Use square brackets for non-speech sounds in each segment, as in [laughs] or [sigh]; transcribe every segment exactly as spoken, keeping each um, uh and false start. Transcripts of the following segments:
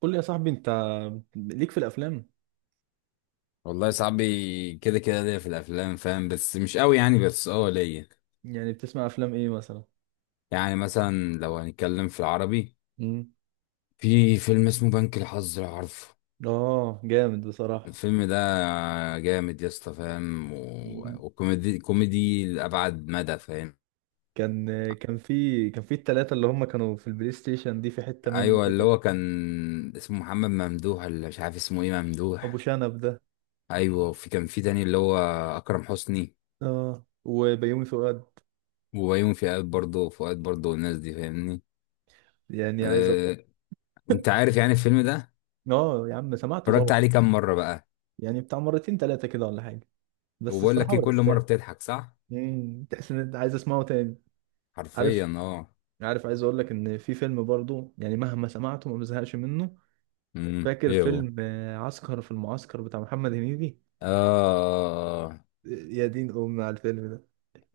قول لي يا صاحبي انت ليك في الافلام. والله صاحبي كده كده ليا في الافلام فاهم، بس مش قوي يعني، بس اه ليا. يعني بتسمع افلام ايه مثلا؟ يعني مثلا لو هنتكلم في العربي، مم. في فيلم اسمه بنك الحظ لو عارفه. اه، جامد بصراحة. الفيلم ده جامد يا اسطى فاهم، و... مم. وكوميدي كوميدي لابعد مدى فاهم. كان كان في كان في التلاتة اللي هم كانوا في البلاي ستيشن دي في حتة منه ايوه اللي كده. هو كان اسمه محمد ممدوح، اللي مش عارف اسمه ايه ابو ممدوح. شنب ده. ايوه، وفي كان في تاني اللي هو اكرم حسني اه، وبيومي فؤاد. وبيومي فؤاد، برضه فؤاد برضه، والناس دي فاهمني. يعني عايز اقول لك- أه... انت عارف يعني الفيلم ده. [laughs] اه يا عم، سمعته اتفرجت طبعا. عليه كام مرة بقى. يعني بتاع مرتين تلاتة كده ولا حاجة؟ بس وبقول لك الصراحة ايه، هو كل مره يستاهل. بتضحك صح. مم، تحس ان انت عايز اسمعه تاني. حرفيا عارف اه. عارف عايز اقول لك ان في فيلم برضو، يعني مهما سمعته ما بزهقش منه. امم فاكر ايه هو؟ فيلم آه، عسكر في المعسكر بتاع محمد هنيدي؟ اه. يا دين امي على الفيلم ده.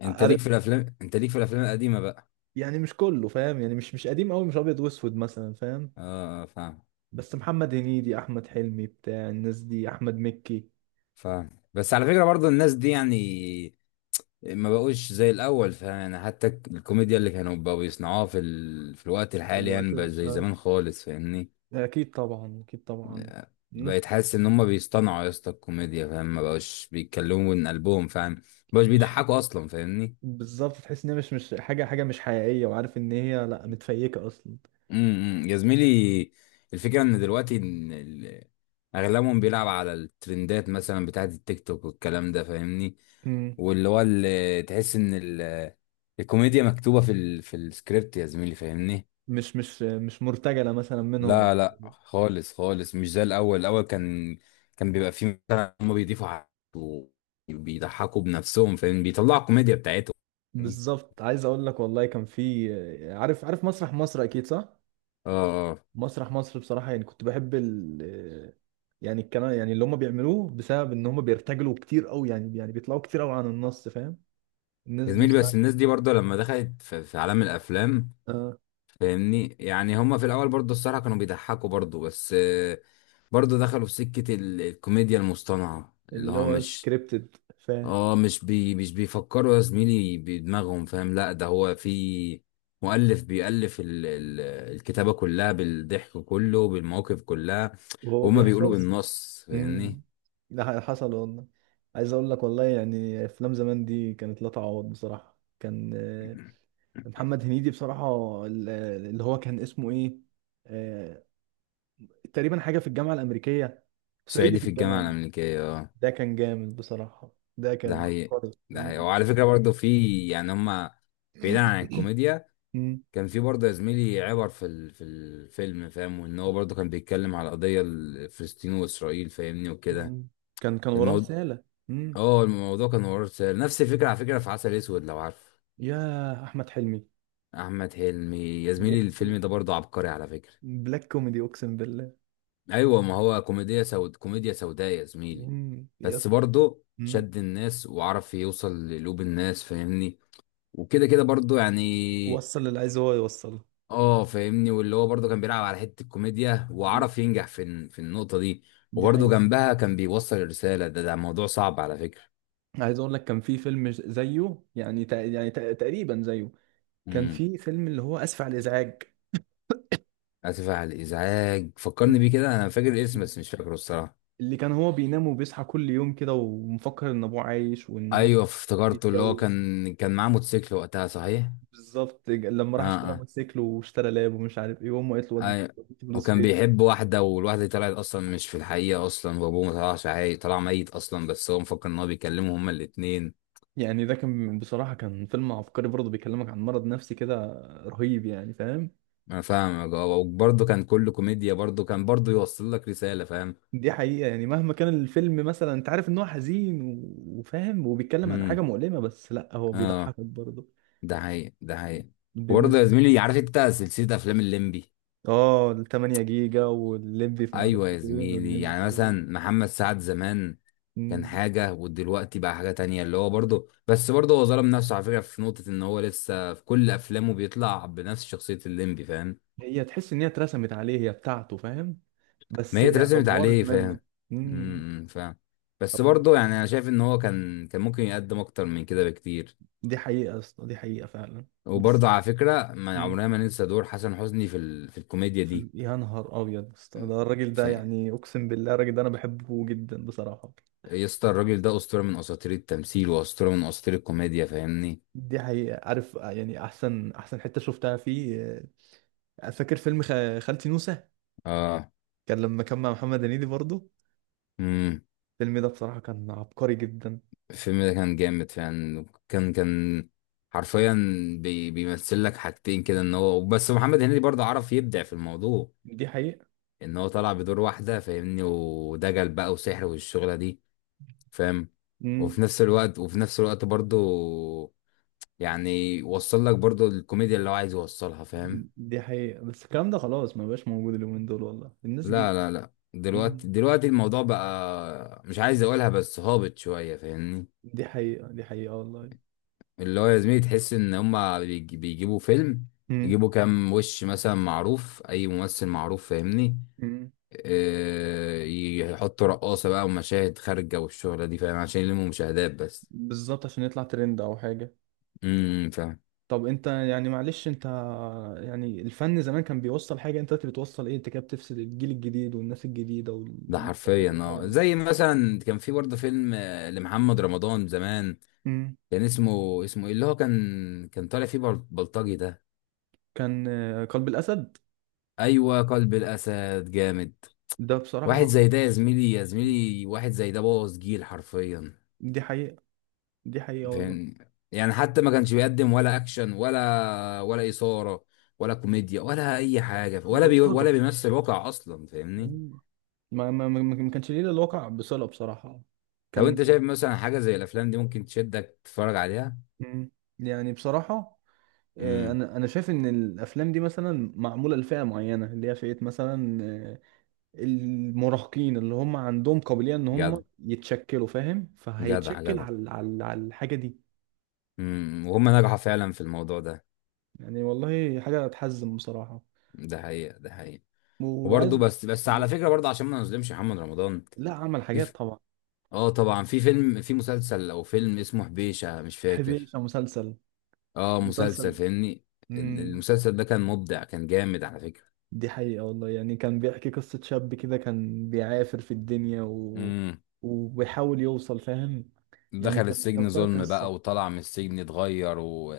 انت ليك عارف، في الافلام، انت ليك في الافلام القديمه بقى. يعني مش كله فاهم، يعني مش مش قديم قوي، مش ابيض واسود مثلا، فاهم. اه فاهم. بس محمد هنيدي، احمد حلمي، بتاع الناس دي، احمد مكي فاهم، بس على فكره برضو الناس دي يعني ما بقوش زي الاول فاهم، يعني حتى الكوميديا اللي كانوا بقوا بيصنعوها في ال... في الوقت في الحالي الوقت يعني بقى ده. زي آه. زمان خالص فاهمني. اكيد طبعا، اكيد طبعا. الناس بقيت حاسس ان هم بيصطنعوا يا اسطى الكوميديا فاهم، ما بقوش بيتكلموا من قلبهم فاهم، ما بقوش مش- بيضحكوا اصلا فاهمني. بالظبط، تحس ان هي مش مش حاجه حاجه مش حقيقيه، وعارف ان هي لا متفيكه اصلا. امم امم. يا زميلي، الفكره ان دلوقتي إن ال- اغلبهم بيلعب على الترندات مثلا بتاعت التيك توك والكلام ده فاهمني. مم. واللي هو اللي تحس ان ال- الكوميديا مكتوبه في ال... في السكريبت يا زميلي فاهمني. مش مش مش مرتجله مثلا منهم أو لا لا كده. خالص خالص، مش زي الاول. الاول كان كان بيبقى فيه مثلا هم بيضيفوا حاجات وبيضحكوا بنفسهم فاهم، بيطلعوا الكوميديا بتاعتهم فاهمني؟ بالظبط. عايز اقول لك والله، كان في- عارف عارف مسرح مصر اكيد، صح؟ اه اه، مسرح مصر بصراحة، يعني كنت بحب ال- يعني الكلام يعني اللي هم بيعملوه بسبب ان هم بيرتجلوا كتير قوي، يعني يعني بيطلعوا كتير قوي عن النص، فاهم. الناس يا دي زميلي بس بصراحة. الناس دي برضه لما دخلت في في عالم الافلام آه. فاهمني، يعني هما في الاول برضه الصراحه كانوا بيضحكوا برضه، بس آه، برضه دخلوا في سكه ال- الكوميديا المصطنعه اللي اللي هو هو مش، سكريبتد، فاهم. اه، مش بي مش بيفكروا يا زميلي بدماغهم فاهم، لا ده هو في مؤلف بيألف ال ال الكتابه كلها بالضحك كله بالمواقف كلها، وهو وهما بيقولوا بيحفظ. بالنص امم. فاهمني. ده ح- حصل والله. عايز اقول لك والله، يعني افلام زمان دي كانت لا تعوض بصراحة. كان آه، محمد هنيدي بصراحة ال- اللي هو كان اسمه ايه، آه، تقريبا حاجة في الجامعة الأمريكية، صعيدي صعيدي في في الجامعه الجامعة. الامريكيه، اه. ده كان جامد بصراحة. ده ده كان حقيقي، عبقري. ده حقيقي. مم. وعلى فكره برضه في، يعني هما، بعيدا عن [coughs] الكوميديا، مم. كان في برضه يا زميلي عبر في ال- في الفيلم فاهم، وان هو برضه كان بيتكلم على القضيه الفلسطين واسرائيل فاهمني وكده. مم. كان كان وراه الموضوع، رسالة. مم. اه الموضوع كان وراه رساله، نفس الفكره على فكره في عسل اسود لو عارف، يا أحمد حلمي. احمد حلمي. يا زميلي الفيلم بيحكي ده برضه عبقري على فكره. بلاك كوميدي، أقسم بالله. ايوه، ما هو كوميديا سود، كوميديا سوداء يا زميلي. مم، يس. بس برضه مم. شد الناس وعرف يوصل لقلوب الناس فاهمني. وكده كده برضه يعني، وصل اللي عايز هو يوصله. اه فاهمني، واللي هو برضه كان بيلعب على حته الكوميديا مم. وعرف ينجح في ال- في النقطه دي. دي وبرضه حقيقة. جنبها كان بيوصل الرساله، ده ده موضوع صعب على فكره. عايز أقول لك كان في فيلم زيه، يعني تق- يعني تق- تقريبا زيه. كان امم، في فيلم اللي هو آسف على الإزعاج. اسف على الازعاج. فكرني مم. بيه كده، انا فاكر الاسم مم. بس مش فاكره الصراحه. اللي كان هو بينام وبيصحى كل يوم كده، ومفكر إن أبوه عايش وإن هو ايوه افتكرته، اللي هو بيتجوز. كان كان معاه موتوسيكل وقتها صحيح. بالظبط، لما اه راح اشترى اه، موتوسيكل، واشترى لاب، ومش عارف ايه، وامه قالت له ودي ايوه. فلوس وكان فين. بيحب واحده، والواحده دي طلعت اصلا مش في الحقيقه اصلا، وابوه ما طلعش عاي، طلع ميت اصلا، بس هو مفكر ان هو بيكلمهم هما الاتنين. يعني ده كان بصراحة كان فيلم عبقري برضه، بيكلمك عن مرض نفسي كده رهيب يعني، فاهم. انا فاهمك اه، وبرضه كان كله كوميديا، برضه كان برضه يوصل لك رسالة فاهم. دي حقيقة. يعني مهما كان الفيلم مثلا، انت عارف ان هو حزين و- وفاهم وبيتكلم عن حاجة امم مؤلمة، بس لا هو اه، بيضحكك برضه. ده حقيقي، ده حقيقي. وبرضه يا بالنسبة- زميلي، عارف انت سلسلة افلام الليمبي؟ اه، ال تمانية جيجا، والليمبي في ايوه معرفش يا فين، زميلي، والليمبي في يعني مثلا إيه. محمد سعد زمان كان مم. حاجة، ودلوقتي بقى حاجة تانية، اللي هو برضه، بس برضه هو ظلم نفسه على فكرة في نقطة ان هو لسه في كل افلامه بيطلع بنفس شخصية الليمبي فاهم. هي تحس ان هي اترسمت عليه، هي بتاعته فاهم، ما بس هي هي اترسمت افورت عليه منه. فاهم. مم. امم فاهم. بس برضه يعني انا شايف ان هو كان كان ممكن يقدم اكتر من كده بكتير. دي حقيقة يا اسطى، دي حقيقة فعلا. بس. وبرضه على فكرة ما مم. عمرنا ما ننسى دور حسن حسني في ال... في الكوميديا في ال- دي. يا نهار أبيض يا اسطى، ده الراجل ده في، يعني أقسم بالله الراجل ده أنا بحبه جدا بصراحة. يا اسطى الراجل ده أسطورة من أساطير التمثيل وأسطورة من أساطير الكوميديا فاهمني. دي حقيقة. عارف، آه، يعني أحسن أحسن حتة شفتها فيه، آه، فاكر فيلم خ- خالتي نوسة؟ اه كان لما كان مع محمد هنيدي برضه. امم. الفيلم ده بصراحة كان عبقري جدا. الفيلم ده كان جامد فعلا، كان كان حرفيا بي... بيمثل لك حاجتين كده، ان هو بس محمد هنيدي برضه عرف يبدع في الموضوع، دي حقيقة. ان هو طلع بدور واحدة فاهمني، ودجل بقى وسحر والشغلة دي فاهم. مم. وفي نفس الوقت، وفي نفس الوقت برضه يعني وصل لك برضو الكوميديا اللي هو عايز يوصلها فاهم. دي حقيقة. بس الكلام ده خلاص ما بقاش موجود اليومين دول والله، الناس لا دي. لا لا، مم. دلوقتي دلوقتي الموضوع بقى مش عايز اقولها بس هابط شوية فاهمني. دي حقيقة، دي حقيقة والله. اللي هو يا زميلي تحس ان هما بيج- بيجيبوا فيلم، مم. يجيبوا كام وش مثلا معروف، اي ممثل معروف فاهمني. مم. آه، يحطوا رقاصة بقى، ومشاهد خارجة والشغلة دي فاهم، عشان يلموا مشاهدات بس. بالظبط، عشان يطلع ترند أو حاجة. امم فاهم. طب انت يعني معلش انت، يعني الفن زمان كان بيوصل حاجة، انت دلوقتي بتوصل ايه؟ انت كده بتفسد الجيل الجديد والناس الجديدة ده والاجيال حرفيا اللي اه، طالعة. زي مثلا كان في برضه فيلم آه، لمحمد رمضان زمان، امم. كان اسمه اسمه ايه، اللي هو كان كان طالع فيه بل- بلطجي ده. كان آه، قلب الأسد. ايوه، قلب الاسد جامد. ده واحد بصراحة. زي ده يا زميلي، يا زميلي واحد زي ده بوظ جيل حرفيا دي حقيقة، دي حقيقة والله. فاهم. يعني حتى ما كانش بيقدم ولا اكشن، ولا ولا اثاره، ولا كوميديا، ولا اي حاجه، ولا بي بلطجة. ولا بيمثل واقع اصلا فاهمني. مم. ما ما ما ما كانش ليه إلا الواقع بصلة بصراحة. طب انت كان. شايف مثلا حاجه زي الافلام دي ممكن تشدك تتفرج عليها؟ مم. يعني بصراحة آه، امم. انا انا شايف ان الافلام دي مثلا معمولة لفئة معينة، اللي هي فئة مثلا آه، المراهقين، اللي هم عندهم قابلية ان هم جدع يتشكلوا، فاهم، جدع فهيتشكل جدع. على على على الحاجة دي. امم وهم نجحوا فعلا في الموضوع ده. يعني والله حاجة تحزن بصراحة. ده حقيقه، ده حقيقه. وبرضه وعايز- بس بس على فكره برضه عشان ما نظلمش محمد رمضان، لا، عمل في حاجات ف... طبعا. اه طبعا في فيلم، في مسلسل او فيلم اسمه حبيشه مش بحب فاكر. يعيش على مسلسل، اه مسلسل. مسلسل فاهمني. ال- امم. المسلسل ده كان مبدع، كان جامد على فكره. دي حقيقة والله، يعني كان بيحكي قصة شاب كده كان بيعافر في الدنيا و- امم. وبيحاول يوصل، فاهم. يعني دخل كان كان السجن فيها ظلم قصة. بقى، وطلع من السجن اتغير و...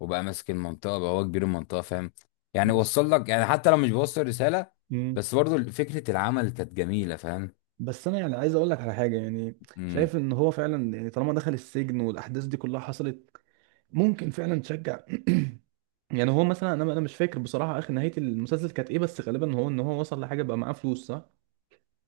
وبقى ماسك المنطقه بقى، هو كبير المنطقه فاهم. يعني بس وصل لك يعني، حتى لو مش بيوصل رساله بس برضه فكره العمل كانت جميله فاهم. بس انا يعني عايز اقول لك على حاجه، يعني مم. شايف ان هو فعلا يعني طالما دخل السجن والاحداث دي كلها حصلت، ممكن فعلا تشجع. [clears throat] يعني هو مثلا، انا انا مش فاكر بصراحه اخر نهايه المسلسل كانت ايه، بس غالبا هو ان هو وصل لحاجه بقى معاه فلوس، صح؟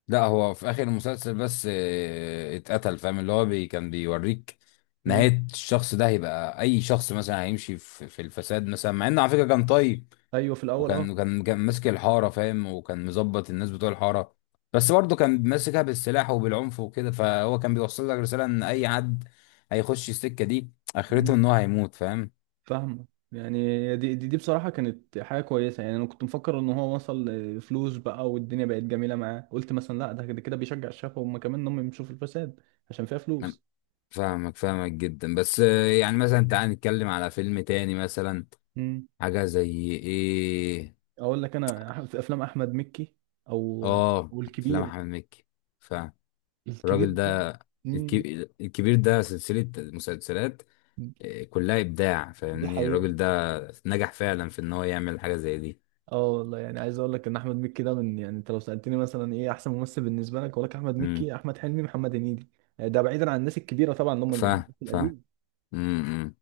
لا هو في اخر المسلسل بس آه، اتقتل فاهم، اللي هو بي كان بيوريك مم. نهاية الشخص ده، هيبقى اي شخص مثلا هيمشي في, في الفساد مثلا مع انه على فكرة كان طيب. ايوه، في الاول اه. وكان كان كان ماسك الحارة فاهم، وكان مظبط الناس بتوع الحارة، بس برضه كان ماسكها بالسلاح وبالعنف وكده، فهو كان بيوصل لك رسالة ان اي حد هيخش السكة دي اخرته مم. ان هو هيموت فاهم. فاهمه. يعني دي, دي دي بصراحه كانت حاجه كويسه. يعني انا كنت مفكر ان هو وصل فلوس بقى والدنيا بقت جميله معاه، قلت مثلا لا، ده كده كده بيشجع الشباب هم كمان ان هم يمشوا في الفساد عشان فيها أنا فلوس. فاهمك، فاهمك جدا بس آه، يعني مثلا تعال نتكلم على فيلم تاني مثلا، حاجة زي ايه. اقول لك انا أح- في افلام احمد مكي او- اه افلام والكبير، احمد مكي، فالراجل الكبير ده. ده مم. الكبير، الكبير ده سلسلة مسلسلات آه، كلها ابداع دي فاهمني. حقيقة. الراجل ده نجح فعلا في ان هو يعمل حاجة زي دي. اه والله، يعني عايز اقول لك ان احمد مكي ده من- يعني انت لو سألتني مثلا ايه احسن ممثل بالنسبة لك، اقول لك احمد امم. مكي، احمد حلمي، محمد هنيدي، آه، ده بعيدا عن الناس الكبيرة طبعا، اللي هم ف الناس ف القديم. امم.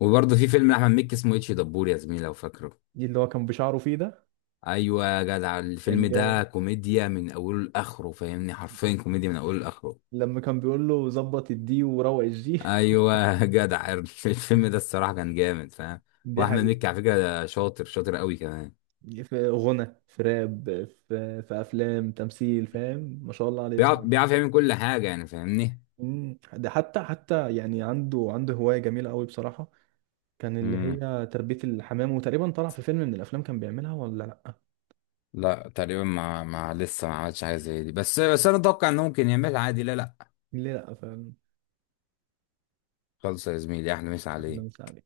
وبرضه في فيلم احمد مكي اسمه اتش دبور يا زميلي لو فاكره. دي اللي هو كان بشعره فيه ده. ايوه يا جدع، كان الفيلم جامد ده كوميديا من اوله لاخره فاهمني، حرفيا كوميديا من اوله لاخره. لما كان بيقول له ظبط الدي وروق الجي. ايوه يا جدع [laughs] الفيلم ده [laughs] الصراحة كان جامد فاهم. دي واحمد حقيقة. مكي على فكرة ده شاطر شاطر قوي كمان، في غنى، في راب، في في افلام تمثيل، فاهم. ما شاء الله عليه بيعرف بصراحة. بيعرف يعمل كل حاجة يعني فاهمني. مم. ده حتى حتى يعني عنده عنده هواية جميلة قوي بصراحة، كان اللي امم. هي تربية الحمام، وتقريبا طلع في فيلم من الأفلام كان بيعملها ولا لأ؟ لا تقريبا ما ما لسه ما عملش حاجه زي دي، بس بس انا اتوقع انه ممكن يعملها عادي. لا لا. ليه لأ فعلا. خلص يا زميلي احنا مش عليه. أحلام سعد